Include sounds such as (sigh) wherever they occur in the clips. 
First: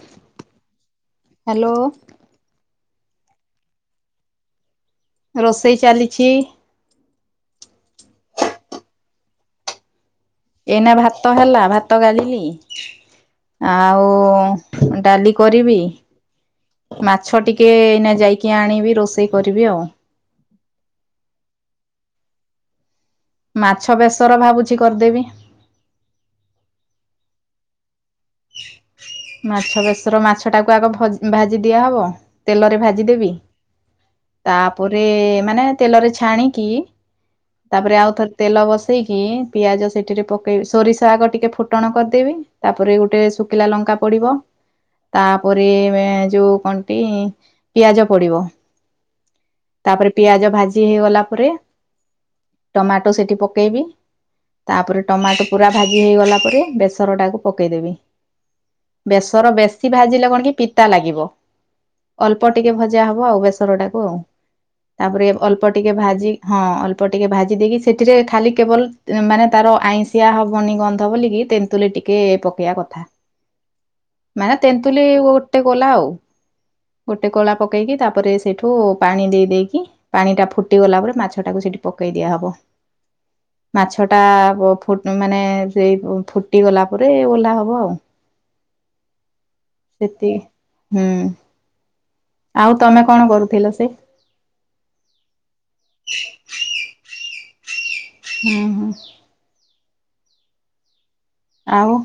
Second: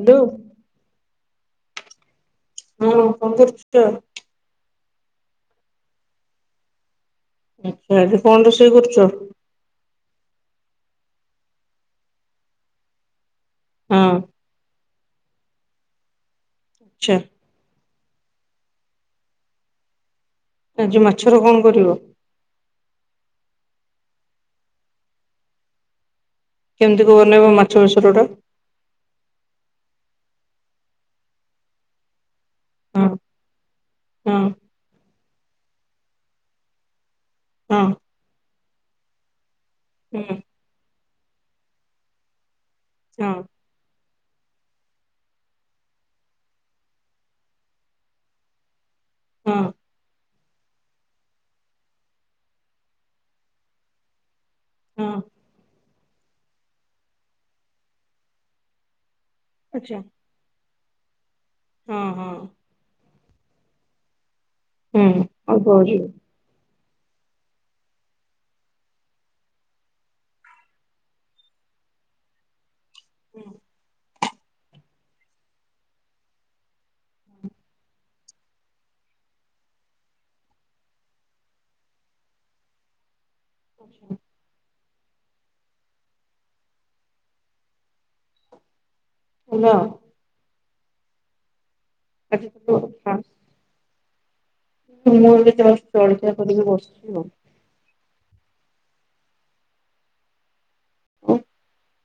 Hello. Hello. ହଁ କଣ କରୁଚ? ରୋଷେଇ ଚାଲିଚି। ଆଚ୍ଛା, ଏବେ କଣ ରୋଷେଇ କରୁଚ? ଏଇନା ଭାତ ହେଲା ଭାତ ଗାଳିଲି, ହଁ ଆଉ ଆଚ୍ଛା ଡାଲି କରିବି, ମାଛ ଟି କିଏ ଏଇନା ଯାଇକି ଆଣିବି, ରୋଷେଇ କରିବି ଆଉ। ଆଜି ମାଛର କଣ କରିବ? ମାଛ ବେସର ଭାବୁଛି କରିଦେବି। କେମ୍ତି କ ବନେଇବ ମାଛ ବେସର ଟା? ମାଛ ବେସର ମାଛଟାକୁ ଆଗ ଭାଜି ଦିଆହବ। ତେଲରେ ହଁ ଭାଜିଦେବି, ହଁ ତାପରେ ମାନେ ତେଲରେ ଛାଣିକି ହଁ ତାପରେ ଆଉଥରେ ତେଲ ବସେଇକି ପିଆଜ ସେଠିରେ ହୁଁ ପ କେଇବି, ସୋରିଷ ଆଗ ଟିକେ ଫୁଟଣ କରିଦେବି ତାପରେ ଗୋଟେ ହଁ ଶୁକିଲା ଲଙ୍କା ପଡିବ। ତାପରେ ଯୋଉ କନ୍ଟି ପିଆଜ ପଡିବ। ହଁ ତାପରେ ପିଆଜ ଭାଜି ହେଇଗଲା ପରେ, ଟମାଟୋ ସେଠି ପକେଇବି। ତାପରେ ହଁ ଟମାଟୋ ପୁରା ଭାଜି ହେଇଗଲା ପରେ, ବେସର ଟାକୁ ପକେଇଦେବି। ବେସର ବେଶୀ ଆଚ୍ଛା ଭାଜିଲେ କଣ କି ପିତା ଲାଗିବ, ହଁ ହଁ ଅଳ୍ପ ଟିକେ ଭ ଜା ହବ ଆଉ ବେସର ଟାକୁ ଆଉ, ହୁଁ ତାପରେ ଅଳ୍ପ ଅଛି ଟିକେ ଭାଜି ହଁ ଅଳ୍ପ ଟିକେ ଭାଜି ଦେଇକି ସେଠିରେ ଖାଲି କେବଲ୍ ମାନେ ତାର ଆଇଁସିିଆ ହବନି ଗନ୍ଧ ବୋଲିକି ତେନ୍ ତୁଲୀ ଟିକେ ପକେଇଆ କଥା। ହୁଁ! ମାନେ ତେନ୍ତୁଲି ଗୋଟେ ଗୋଲା ଆଉ। ଗୋଟେ କୋଳା ପକେଇକି ତାପରେ ସେଇଠୁ ପାଣି ଦେଇ ଦେଇକି ପାଣି ଟା ଫୁଟିଗଲା ପରେ ମାଛଟାକୁ ସେଠି ପକେଇ ଦିଆହବ। ମାଛଟା ଫୁ ମାନେ ସେଇ ଫୁଟିଗଲା ପରେ ଓହ୍ଲା ହବ ଆଉ। ହେଲ ସେତିକି ହୁଁ ଆଜି ଆଉ ତମେ ତ କଣ କରୁଥିଲ ସେ? (unintelligible) ହୁଁ ହୁଁ। (inaudible) ଆଉ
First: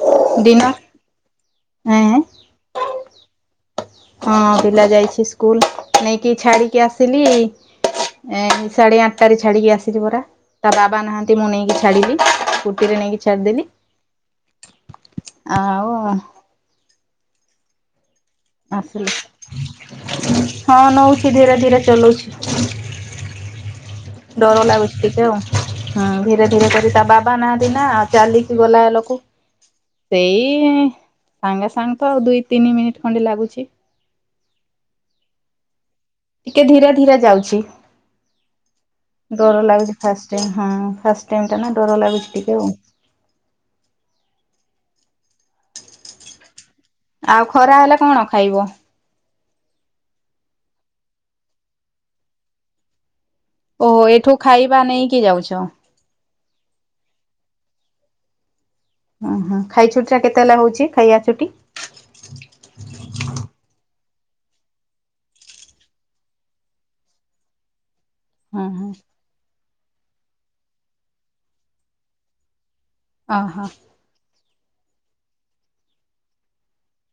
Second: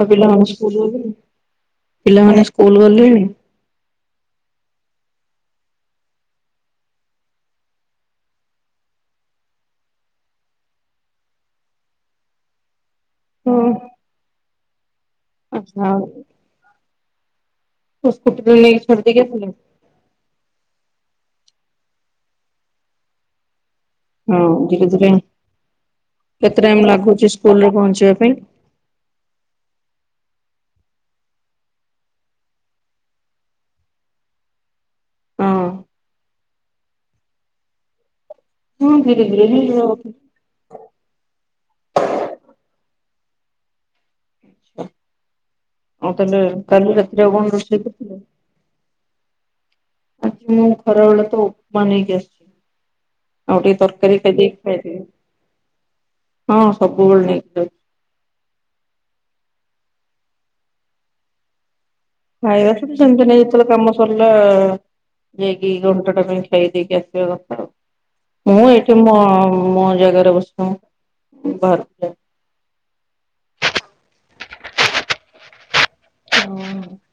ଆ ପିଲାମାନେ ଦିନ ସ୍କୁଲ ଗଲେଣି ହଁ ପିଲାମାନେମାନେ ସ୍କୁଲ ଗଲେଣି? ହଁ ପିଲା ଯାଇଛି ସ୍କୁଲ ନେଇକି ଛାଡ଼ିକି ଆସିଲି ଏ ସାଢେ ଆଠଟା ରେ ଛାଡିକି ଆସିଛି ପରା। ତା ବାବା ନାହାନ୍ତି ମୁଁ ନେଇକି ଛାଡିଲି। ସ୍କୁଟି ରେ ନେଇକି ହଁ ଛାଡିଦେଲିି ଆଉ (unintelligible) ଦେଇକି ଆସିଲେ? ଆସିଲୁ ହଁ ନଉଛି ଧୀରେ ଧୀରେ ଚଲଉଛି। ହଁ ଡର ଧୀରେ ଲାଗୁଛି ଧୀରେ ଟିକେ। ହୁଁ ଧୀରେ କେତେ ଧୀରେ ଟାଇମ୍ କରି ତା ଲାଗୁଛି ବାବା ସ୍କୁଲରେ ନାହାନ୍ତି ନା ଆଉ ପହଞ୍ଚିବା ପାଇଁ? ଚାଲିକି ଗଲା ଲୋକ ସେଇ ସାଙ୍ଗେ ସାଙ୍ଗେ ତ ଦୁଇ ତିନି ମିନିଟ ଖଣ୍ଡେ ଲାଗୁଛି। ହଁ ଟିକେ ଧୀରା ଧିରା ଯାଉଛି। ହଁ ଧୀରେ ଧୀରେ ଡର ହିଁ ଯିବ। ଲାଗୁଛି ଫାଷ୍ଟ ହଁ ଫାଷ୍ଟ ଟାଇମ୍ ଟା ନା ଡର ଲାଗୁଛି ଟିକେ ଆଉ। ଆଛା ଆଉ ତାହେଲେ କାଲି ରାତିରେ ଆଉ କଣ ଖରା ରୋଷେଇ ହେଲେ କଣ କରିଥିଲ? ଖାଇବ? ଆଜି ମୁଁ ଖରା ବେଳେ ତ ଔପମା ନେଇକି ଆସିଛି। ଆଉ ଟିକେ ଓହୋ ତରକାରୀ କେ ଏଠୁ ଖାଇବା ନେଇକି ଯାଉଛ ଖାଇଥିବ ହଁ ସବୁବେଳେ ନେଇକି (unintelligible) ଓହୋ ଖାଇ ଛୁଟି ଟା କେତେ ହେଲା ହଉଛି ଖାଇବା ଛୁଟି? ଖାଇବାସୁ ସେମିତି ନାଇଁ ଯେତେଳେ କାମ ସରିଲା ଯାଇକି ଘଣ୍ଟ ଟା ପାଇଁ ଖାଇ ଦେଇକି ଆସିବା କଥା। ମୁଁ ହଁ ହଁ ଏଇଠି ମ ମୋ ଜାଗାରେ ବସି ବାହାର ଅ ହଁ। ଆଉ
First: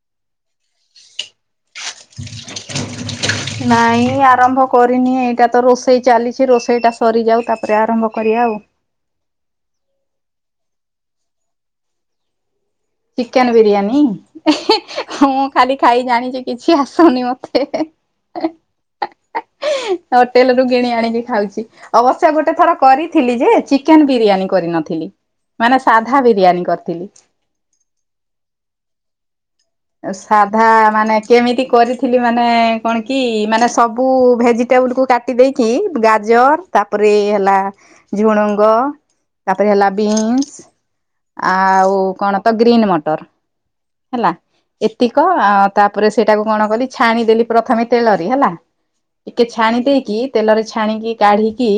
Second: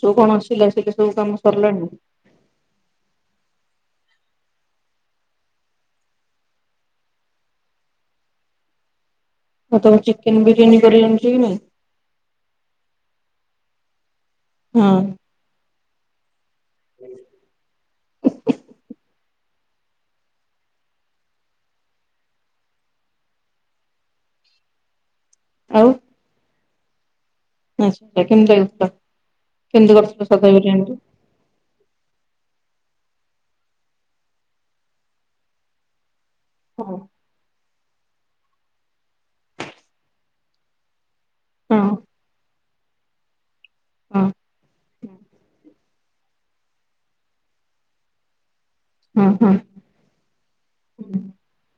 ସବୁ କଣ ସିଲା ସିଲି ସବୁ କାମ ସରିଲାଣି? (inaudible) (inaudible) ନାଇଁ ଆରମ୍ଭ କରିନି ଏଇଟା ତ ରୋଷେଇ ଚାଲିଛି ରୋଷେଇଟା ସରିଯାଉ ତାପରେ ଆରମ୍ଭ କରିବା ଆଉ। ଆଉ ତମେ ଚିକେନ ବିରିୟାନୀ କରି ଆଣିଛି କି ନାଇଁ? ଚିକେନ ବିରିୟାନୀ? ହଁ ହ ଖାଲି ଖାଇ ଜାଣିଛେ କିଛି ଆସୁନି ମତେ। ହୋଟେଲ ରୁ କିଣି ଆଣିକି ଖାଉଛି। ଅବଶ୍ୟ ଗୋଟେ ଥର କରିଥିଲି ଯେ ଚିକେନ ବିରିୟାନୀ କରିନଥିଲି। ମାନେ ସାଧା ବିରିୟାନୀ କରିଥିଲି। ଆଛା ଆଛା କେମିତି ଲ (unintelligible) କେମିତି କରି ସାଧା ସରି ମାନେ କେମିତି କରିଥିଲି ମାନେ କଣ କି ମାନେ ସବୁ ଭେଜିଟେବୁଲ୍ କାଟି ଦେଇେଇକି। ଗାଜର ହଁ ତାପରେ ହେଲା ଝୁଣଙ୍ଗ ତାପରେ ହେଲା ବିନ୍ସ ହଁ ଆଉ କଣ ତ ଗ୍ରୀନ୍ ମଟର ହଁ ହେଲା। ଏତିକ ଆ ତାପରେ ସେଇଟାକୁ କଣ କଲି ଛାଣିଦେଲି ପ୍ରଥମେ ତେଲରେ ହେଲା। ହଁ ଟିକେ ହଁ ଛାଣି ଦେଇକି ତେଲରେ ଛାଣିକି କାଢିକି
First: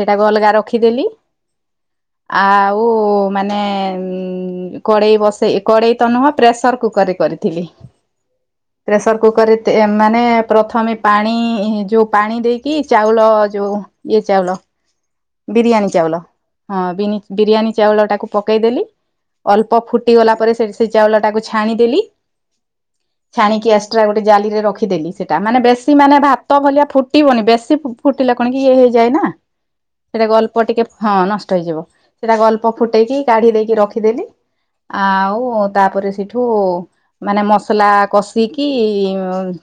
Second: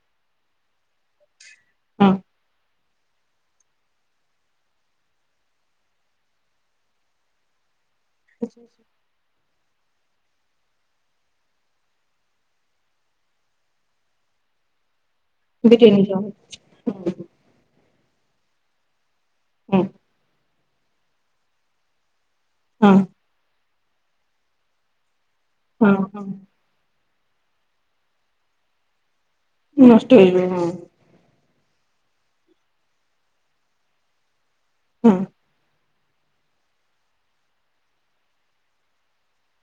ସେଇଟାକୁ ଅଲଗା ରଖିଦେଲି। ହଁ ଆଉ ମାନେ କଦେଇ ବସେଇ କଡ଼େଇ ତ ନୁହ ପ୍ରେସର କୁକରରେ କରିଥିଲି। ଆ (inaudible) ପ୍ରେସର କୁକରରେ ମାନେ ପ୍ରଥମେ ପାଣି ଯେଉ ପାଣି ଦେଇକି ଚାଉଳ ଯୋଉ ଇଏ ଚାଉଳ। ବିରିୟାନୀ ଚାଉଳ ହଁ ବିରିୟାନୀ ଚାଉଳ ଟାକୁ ପକେଇଦେଲି ଅଳ୍ପ ହଁ ଫୁ ଫୁଟି ଗଲା ପରେ ସେ ସେ ଚାଉଳ ଟାକୁ ଛାଣିଦେଲି। ହଁ। ଛାଣିକି ଏକ୍ସଟ୍ରା ଗୋଟେ ଜାଲିରେ ରଖିଦେଲି ସେଟା ମାନେ ବେଶୀ ହଁ ମାନେ ହଁ ଭାତ ଭଳିଆ ଫୁ ଫୁଟିବନି ବେଶୀ ଫୁଟିଲା କଣ କି ଇଏ ହେଇଯାଏ ନା। ନଷ୍ଟ ସେଟା ହେଇଯିବ ଗଳ୍ପ ଟିକେ ହଁ ନଷ୍ଟ ହେଇଯିବ ସେଟା ଗଳ୍ପ ଫୁଟେଇକି କାଢି ଦେଇକି ରଖିଦେଲି। ଆଉ ତାପରେ ସେଠୁ ମାନେ ମସଲା କଷିକି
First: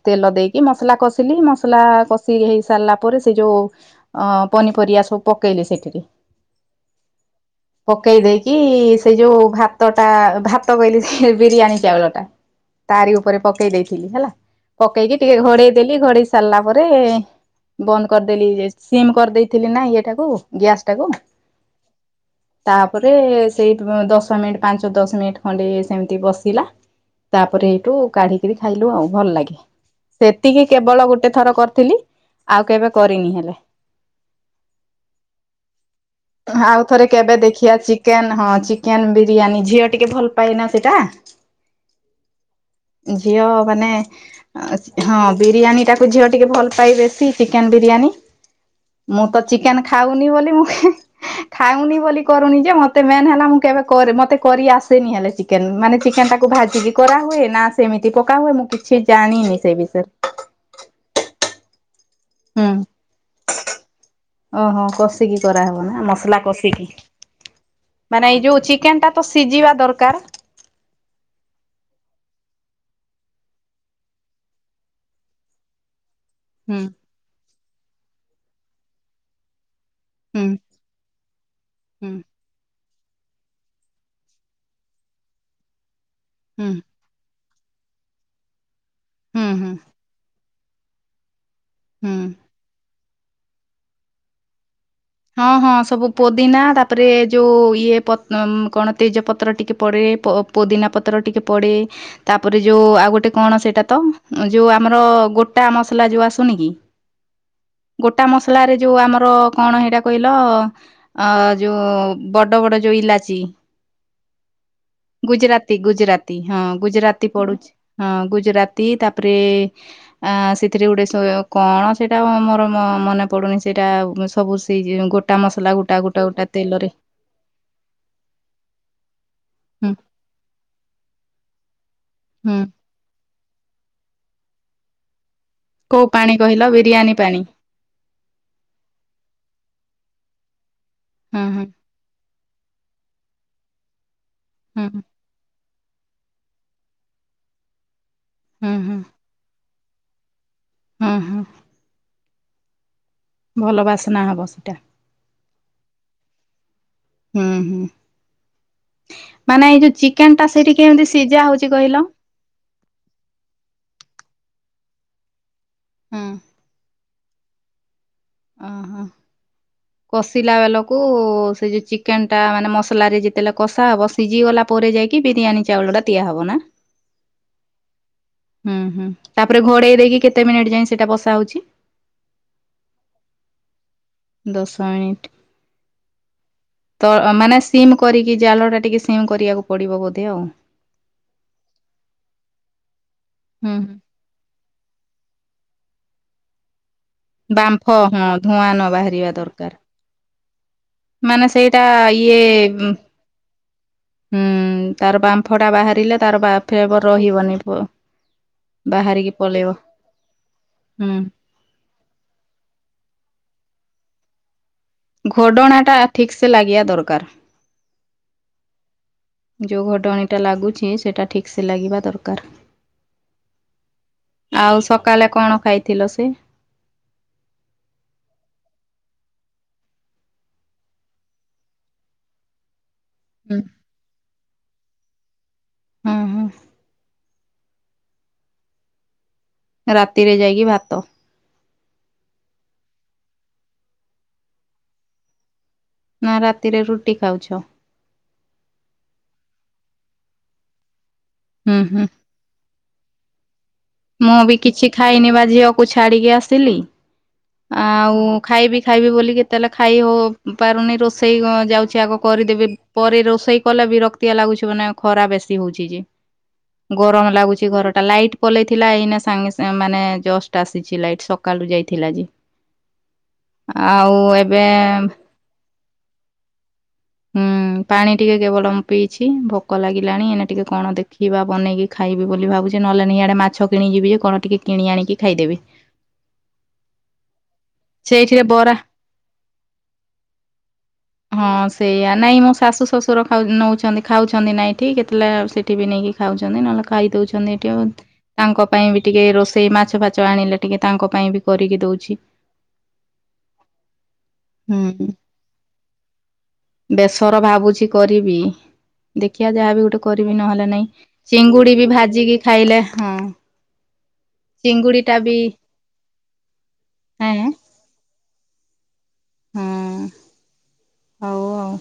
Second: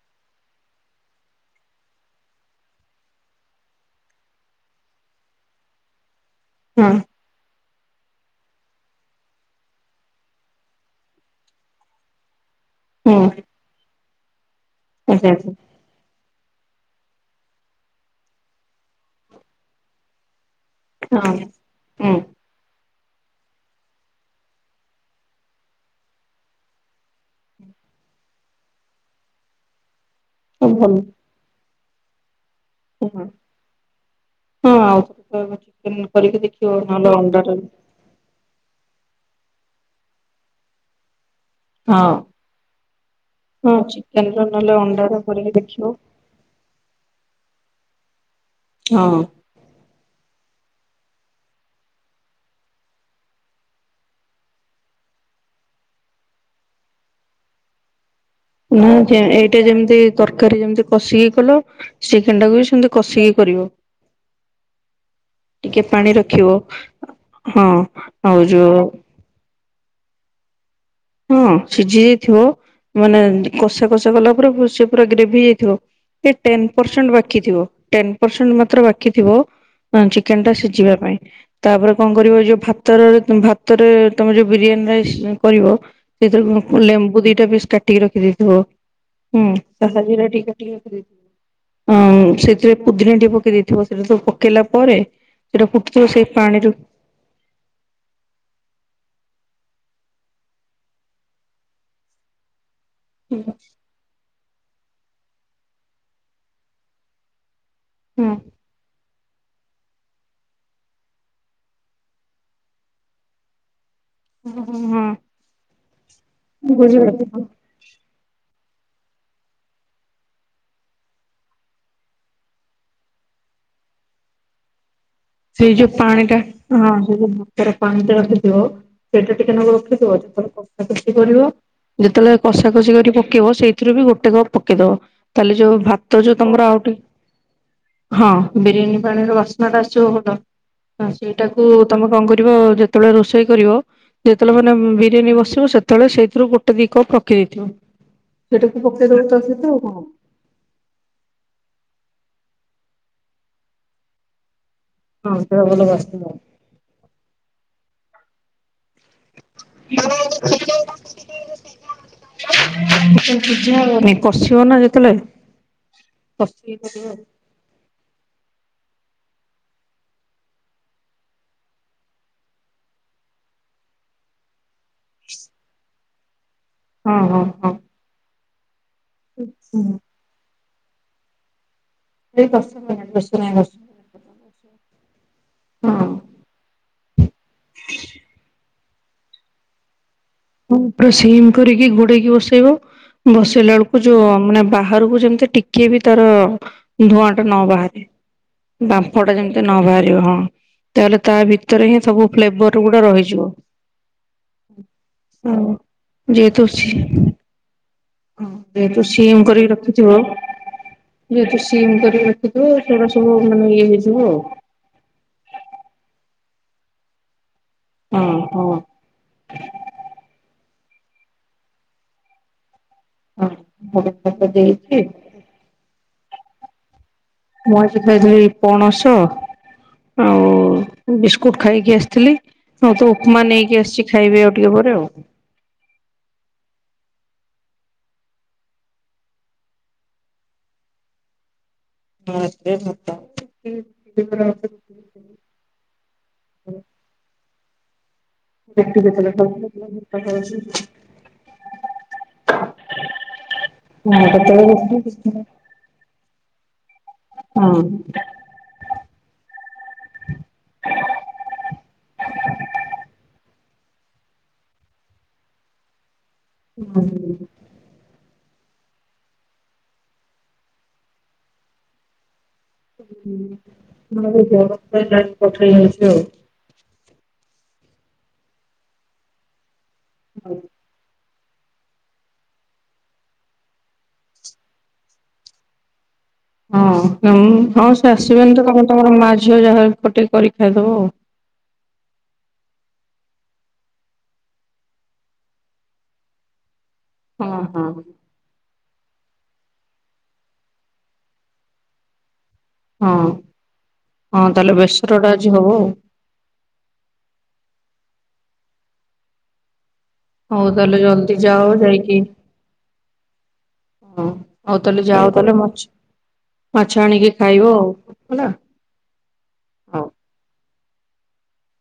ତେଲ ଦେଇକି ମସଲା କଷିକି ମସଲା କ ସି ହେଇ ସାରିଲା ପରେ ସେ ଯୋଉ ଅ ପନିପରିବା ସବୁ ପକେଇଲି ସେଇଠି। ହଁ। (inaudible) ପକେଇ ଦେଇକି ସେଇ ଯୋଉ ଭାତଟା ଭାତ କହିଲି ସେ ବିରିୟାନୀ ଚାଉଳ ଟା। ତାରି ହଁ ହଁ ଉପରେ ପକେଇ ଦେଇଥିଲି ହେଲା ପକେଇକି ଆଚ୍ଛା ଟିକେ ଆଚ୍ଛା ଘୋଡେଇ ଦେଲି ଘଡି ସାରିଲା ପରେ ବନ୍ଦ କରିଦେଲି ସିମ୍ କରିଦେଇଥିଲି ନା ଇଏ ଟାକୁ। ଗ୍ୟାସ୍ ଟାକୁ ହଁ ହୁଁ ତାପରେ ସେଇ ଦଶ ମିନିଟ୍, ପାଞ୍ଚ, ଦଶ ମିନିଟ୍ ଖଣ୍ଡେ ସେମିତି ବସିଲା। ତାପରେ ଏଇଠୁ କାଢିକିରି ଖାଇଲୁ ଆଉ ଭଲ ଲାଗେ। ସେତିକି ସବୁ ଭଲ କେବଳ ଗୋଟେ ଥର କରିଥିଲି ଆଉ କେବେ କରିନି ହେଲେ। ହୁଁ ଆଉ କରିକି ଦେଖିବ ନହେଲେ ଅଣ୍ଡା। କେନ୍ ହଁ ଚିକେନ ବିରିୟାନୀ ଝିଅ ଟିକେ ଭଲ ପାଏନା ସେଇଟା। ହଁ। ଝିଅ ହଁ ମାନେ ଚିକେନ ର ନହେଲେ ହଁ ଅଣ୍ଡାର କରିକି ବିରିୟାନୀ ଦେଖିବ ଟାକୁ ଝିଅ ଟିକେ ଭଲ ପାଏବେଶି ଚିକେନ ବିରିୟାନୀ। ହଁ। ମୁଁ ତ ଚିକେନ ଖାଉନି ବୋଲି ମୁ ଖାଉନି ବୋଲି କରୁନି ଯେ ମତେ ମେନ୍ ହେଲା ମୁଁ କେବେ କରେ ମତେ କରି ଆସେନି ହେଲେ ଚି କେନ୍ ମାନେ ଚିକେନ୍ ଟାକୁ ଭାଜିକି କରାହୁଏ ନା ସେମିତି ପକା ହୁଏ ମୁଁ କିଛି ଜାଣିନି ସେଇ ବିଷୟରେ। କାରି ଯେମିତି କଷିକି କଲୁ ଚିକେନ୍ ଟାକୁ ବି ହୁଁ। ସେମତି କଷିକି କରିବ। ଓହୋ କଷିକି ଟିକେ କରାହେବ ନା ପାଣି ମସଲା ରଖିବ କଷିକି ହଁ ମାନେ ଏଇ ଯୋଉ ଚିକେନ ଟା ତ ସିଝିବା ଦରକାର୍। ହୁଁ ସିଝି ଯାଇଥିବ ମାନେ କଷା କଷା କଲା ପରେ ଭଲ୍ ସେ ପୁରା ଗ୍ରେଭି ହେଇ ଯାଇଥିବ। ଏ ଟେନ୍ ହୁଁ ପରସେଣ୍ଟ୍ ବାକି ଥିବ ଟେନ୍ ପରସେଣ୍ଟ ମାତ୍ର ବାକି ଥିବ। ହଁ ଚିକେନ୍ ହୁଁ ଟା ସିଝିବା ପାଇଁ ତାପରେ ହୁଁ କଣ କରିବ ଯୋଉ ଭା ତରରେ ଭାତରେ ତମେ ଯୋଉ ବିରିୟାନୀ ରାଇସ୍ କରିବ ସେଇଥିରୁ ହୁଁ କ ଲେମ୍ବୁ ଦିଟା ପିସ୍ କାଟିକି ରଖିଦେଇଥିବ। ହୁଁ ଧଳା ଜିରା ଟିକେ ସେଥିରେ ହୁଁ। ହଁ ସେଥିରେ ପୁଦିନାଟା ଟିକେ ପକେଇ ଦେଇଥିବ ସେଟା ସବୁ ପକେଇଲା ପରେ ହଁ ସେଟା ହଁ ସବୁ ଫୁଟୁଥିବ ସେଇ ପୋଦିନା ପାଣିରୁ ତାପରେ ଯେଉଁ ଇଏ କଣ ତେଜପତ୍ର ଟିକେ ପଡ଼େ ପୋଦିନା ପତ୍ର ଟିକେ ପଡ଼େ। ତାପରେ ଯୋଉ ଆଉ ଗୋ ଗୋଟେ କଣ ସେଇଟା ତ ଯୋଉ ଆମର ଗୋଟା ମସଲା ଯୋଉ ଆସୁନି କି। ଗୋଟା ହଁ ମସଲାରେ ଯୋଉ ଆମର କଣ ହେଇଟା କହିଲ ଅ, ଯୋଉ ବଡ ବଡ ଯୋଉ ଇଲାଚି ଓ ହଁ, ହଁ। ଗୁଜୁରାତି ଗୁଜୁରାତି ହଁ ଗୁଜୁରାତି ବୁଝିପାରୁଛ ପଡୁଛି ହଁ ଗୁଜୁରାତି ତାପରେ ଅଁ, ସେଥିରେ ଗୋଟେ ସେ କଣ ସେଇଟା ମୋର ମ-ମନେ ପଡୁନି ସେଇଟା ଆଉ ମୁ ସବୁ ଦେଇଚି ତାଙ୍କ ସେଇ ଯୋଉ ପାଣି ଟା ହଁ ସେଇ ଯୋଉ ବ ତାର ପାଣିଟା ରଖିଥିବ, ସେଇଟା ଟିକେ ନାକୁ ରଖିଥିବ ପେକେଟ କି ଜରି ର ଯେତେବେଳେ ହୁଁ କଷାକଷି କରି ପକେଇବ ସେଇଥିରୁ ବି ଗୋଟେ କପ୍ ପକେଇଦବ। ତାହେଲେ ଯୋଉ କୋଉ ଭାତ ପାଣି ଯୋଉ କହିଲ ତୋମର ଆଉ ଟି ବିରିୟାନୀ ପାଣି ହଁ ବିରିୟାନୀ ପାଣିର ବାସ୍ନାଟା ଆସିବ ଭଲ, ତ ହୁଁ ହୁଁ ସେଇଟାକୁ ତୋମେ କଣ କରିବ ଯେ ତେବେଳେ ରୋଷେଇ କରିବ ଯେତେବେଳେ ମାନେ ହୁଁ ଉଁ, ବିରିୟାନୀ ବସିବ ସେ ତେବେଳେ ସେଇଥିରୁ ଗୋଟେ ଦି କପ୍ ପକେଇ ଥିବ, ହୁଁ ସେଇଟାକୁ ପକେଇଦେବେ ତା ଦେହରେ ଆଉ କଣ। ହଁ, ହଁ। ଭଲ ବାସ୍ନା ହବ ସେଟା। ହଁ ସେ ଭଲ ବାସ୍ନା ଦବ। ହୁଁ, ହୁଁ ମାନେ ଏଇ ଯୋଉ ଚିକେନ୍ ଟା ସେଇଠି କେମିତି ସିଝା ହଉଛି କହିଲ? ନେ-କଷିବ ନା ଯେତେଳେ ହଁ। କଷିକି କରିବ ଆଉ। ଅଁ, ହଁ। କଷିଲା ବେଲକୁ ସେ ଯୋଉ ଚିକେନ୍ ଟା ମାନେ ମସଲାରେ ଯେତେଲଃ କଷାହବ ସିଜିଗଲା ପରେ ଯାଇକି ବିରିୟାନୀ ଚାଉଳଟା ଦିଆହବ ନା? ହଁ, ହଁ, ହଁ। ହୁଁ, ହୁଁ ତାପରେ ଘୋଡେଇ ଦେଇକି କେତେ ମିନିଟ୍ ଯାଏ ସେଇଟା ବସା ହଉଛି? ଏଇ ଦଶ ମିନିଟ୍ (inaudible) ଦଶ ମିନିଟ୍। ହଁ। ତ ଆ, ମାନେ ସିମ୍ କରିକି ଜାଲଟା ଟିକେ ସିମ୍ କରିବାକୁ ପଡିବ ବୋଧେ ଆଉ? (unintelligible) ପୁରା ସିମ୍ କରିକି ଘୋଡେଇକି ବସେଇବ, ହୁଁ ବସେଇଲା ବେଳକୁ ଯୋଉ ମାନେ ବାହାରକୁ ଯେମ ତ ଟିକେ ବି ତାର ଧୂଆଁଟା ନ ବାମ୍ଫ ବାହାରେ, ହଁ ଧୂଆଁ ନ ବାହାରିବା ବାମ୍ଫଟା ଯେମିତି ଦରକାର ନ ବାହାରିବ ହଁ। ତାହେଲେ ତା ମାନେ ସେଇଟା ଭିତରେ ହିଁ ସବୁ ଫ୍ଲେବର୍ ଗୁଡା ରହିଯିବ। ହୁଁ, ତାର ବାମ୍ଫଟା ବାହାରିଲେ ତାର ଯେହେତୁ ସି ବା-ଫେବର ରହିବନି ପ ଯେହେତୁ ସିମ୍ କରିକି ରଖିଥିବ, ହୁଁ ଯେହେତୁ ସି ସିମ୍ କରିକି ରଖିଥିବ, ସେଗୁଡା ସବୁ ମାନେ ଇଏ ହେଇଯିବ ଆଉ। ଘୋଡଣାଟା ଠିକ୍ ସେ ଲାଗିବା ଦରକାର। ହଁ, ହଁ। ଯୋଉ ଘୋଡଣିଟା ଲାଗୁଛି ସେଟା ଠିକ୍ ସେ ଲାଗିବା ଦରକାର। ହଁ ହଁ ଆଉ ଦେଇଛି ସକାଳେ କଣ ଖାଇଥିଲ ସେ? ମୋ (inaudible) ପଣସ। ଆଉ ବିସ୍କୁଟ୍ ଖାଇକି ଆସିଥିଲି, ଆଉ ତ ମା ହୁଁ ନେଇକି ଆସିଛି ଖାଇବେ ଆଉ ଟିକେ ପରେ ଆଉ। ଅଁ, ହଁ। ରାତିରେ ଯାଇକି ଭାତ। ହଁ ରାତିରେ ଭାତ। (inaudible) ନା ରାତିରେ ରୁଟି ଖାଉଛ? (unintelligible) ହୁଁ ହୁଁ। ହଁ ମୁଁବି ହଁ କିଛି ଖାଇନିବା ଝିଅକୁ ଛାଡ଼ିକି ଆସିଲି ଆଉ ଖାଇବି ଖାଇବି ବୋଲି କେତେବେଳେ ଖାଇ ହଉ ପାରୁନି ରୋଷେଇ ଗ ଯାଉଚି ଆଗ କରିଦେବି। ପରେ ରୋଷେଇ କଲେ ବିରକ୍ତିଆ ଲାଗୁଛି ମାନେ ଖରା ବେଶୀ ହଉଛି ଯେ। ଗରମ ଲାଗୁଚି ଘରଟା ଲାଇଟ୍ ପଲେଇ ଥିଲା ଏଇନା ସାଙ୍ଗେ ସାଙ୍ଗେ ମାନେ ଜଷ୍ଟ ଆସିଛି ଲାଇଟ୍ ସକାଲୁ ଯାଇଥିଲା ଯେ। ଆଉ ହୁଁ ଏବେ (unintelligible) ଲାଇନ୍ କାଟି ହେଇଚି ଆଉ। ହୁଁ ପାଣି ଟିକେ କେବଳ ମୁପିଇଛି ଭୋକ ଲାଗିଲାଣି ଏନା ଟିକେ କଣ ଦେ ଖିୟୱା ବନେଇକି ଖାଇବି ବୋଲି ଭାବୁଚି ନହଲେ ନିଆଡ଼େ ମାଛ କିଣି ଯିବି କଣ ଟିକେ କିଣି ଆଣିକି ଖାଇଦେବି। ହଁ ଉଁ ହଁ ସେ ସେଇଥିରେ ଆସିବେନିତ ବରା ତମେ ତମର ମାଝିଅ ଯାହା ପଟେ କରି ଖାଇଦବ ଆଉ। ହଁ ସେଇଆ ନାଇଁ ମୋ ଶାଶୁ ଶଶୁର ଖାଉ ନଉଛନ୍ତି ଖାଉଛନ୍ତି ନାଇଁଠି କେତେବେଳେ ସେଠିବି ନେଇକି ଖାଉଛନ୍ତି ନହେଲେ ଖାଇଦଉଛନ୍ତି ହଁ ଏଠି ଆ ହଁ। ତାଙ୍କ ପାଇଁବି ଟିକେ ରୋଷେଇ ମାଛ ଫାଛ ଆଣିଲେ ଟିକେ ତାଙ୍କ ପାଇଁବି କରିକି ଦଉଛି। ହଁ ହଁ ତାହେଲେ ହୁଁ। ବେସରଟା ଆଜି ହବ ଆଉ। ବେସର ଭାବୁଛି କରିବି ଦେଖିବା ଯାହାବି ଗୋଟେ କରିବି ହଉ ନହେଲେ ନାଇଁ ତାହେଲେ ଜଲ୍ଦି ଯାଅ ଚିଙ୍ଗୁଡ଼ିବି ଯାଇକି ଭାଜିକି ଖାଇଲା ହଁ। ହଁ ହଉ ଚିଙ୍ଗୁଡି ତାହେଲେ ଟା ଯାଅ ବି ତାହେଲେ ମାଛ ମାଛ ଆଣିକି ଖାଇବ ଆଉ ହେଲା। ହଉ। ହୁଁ ହଉ ଆଉ।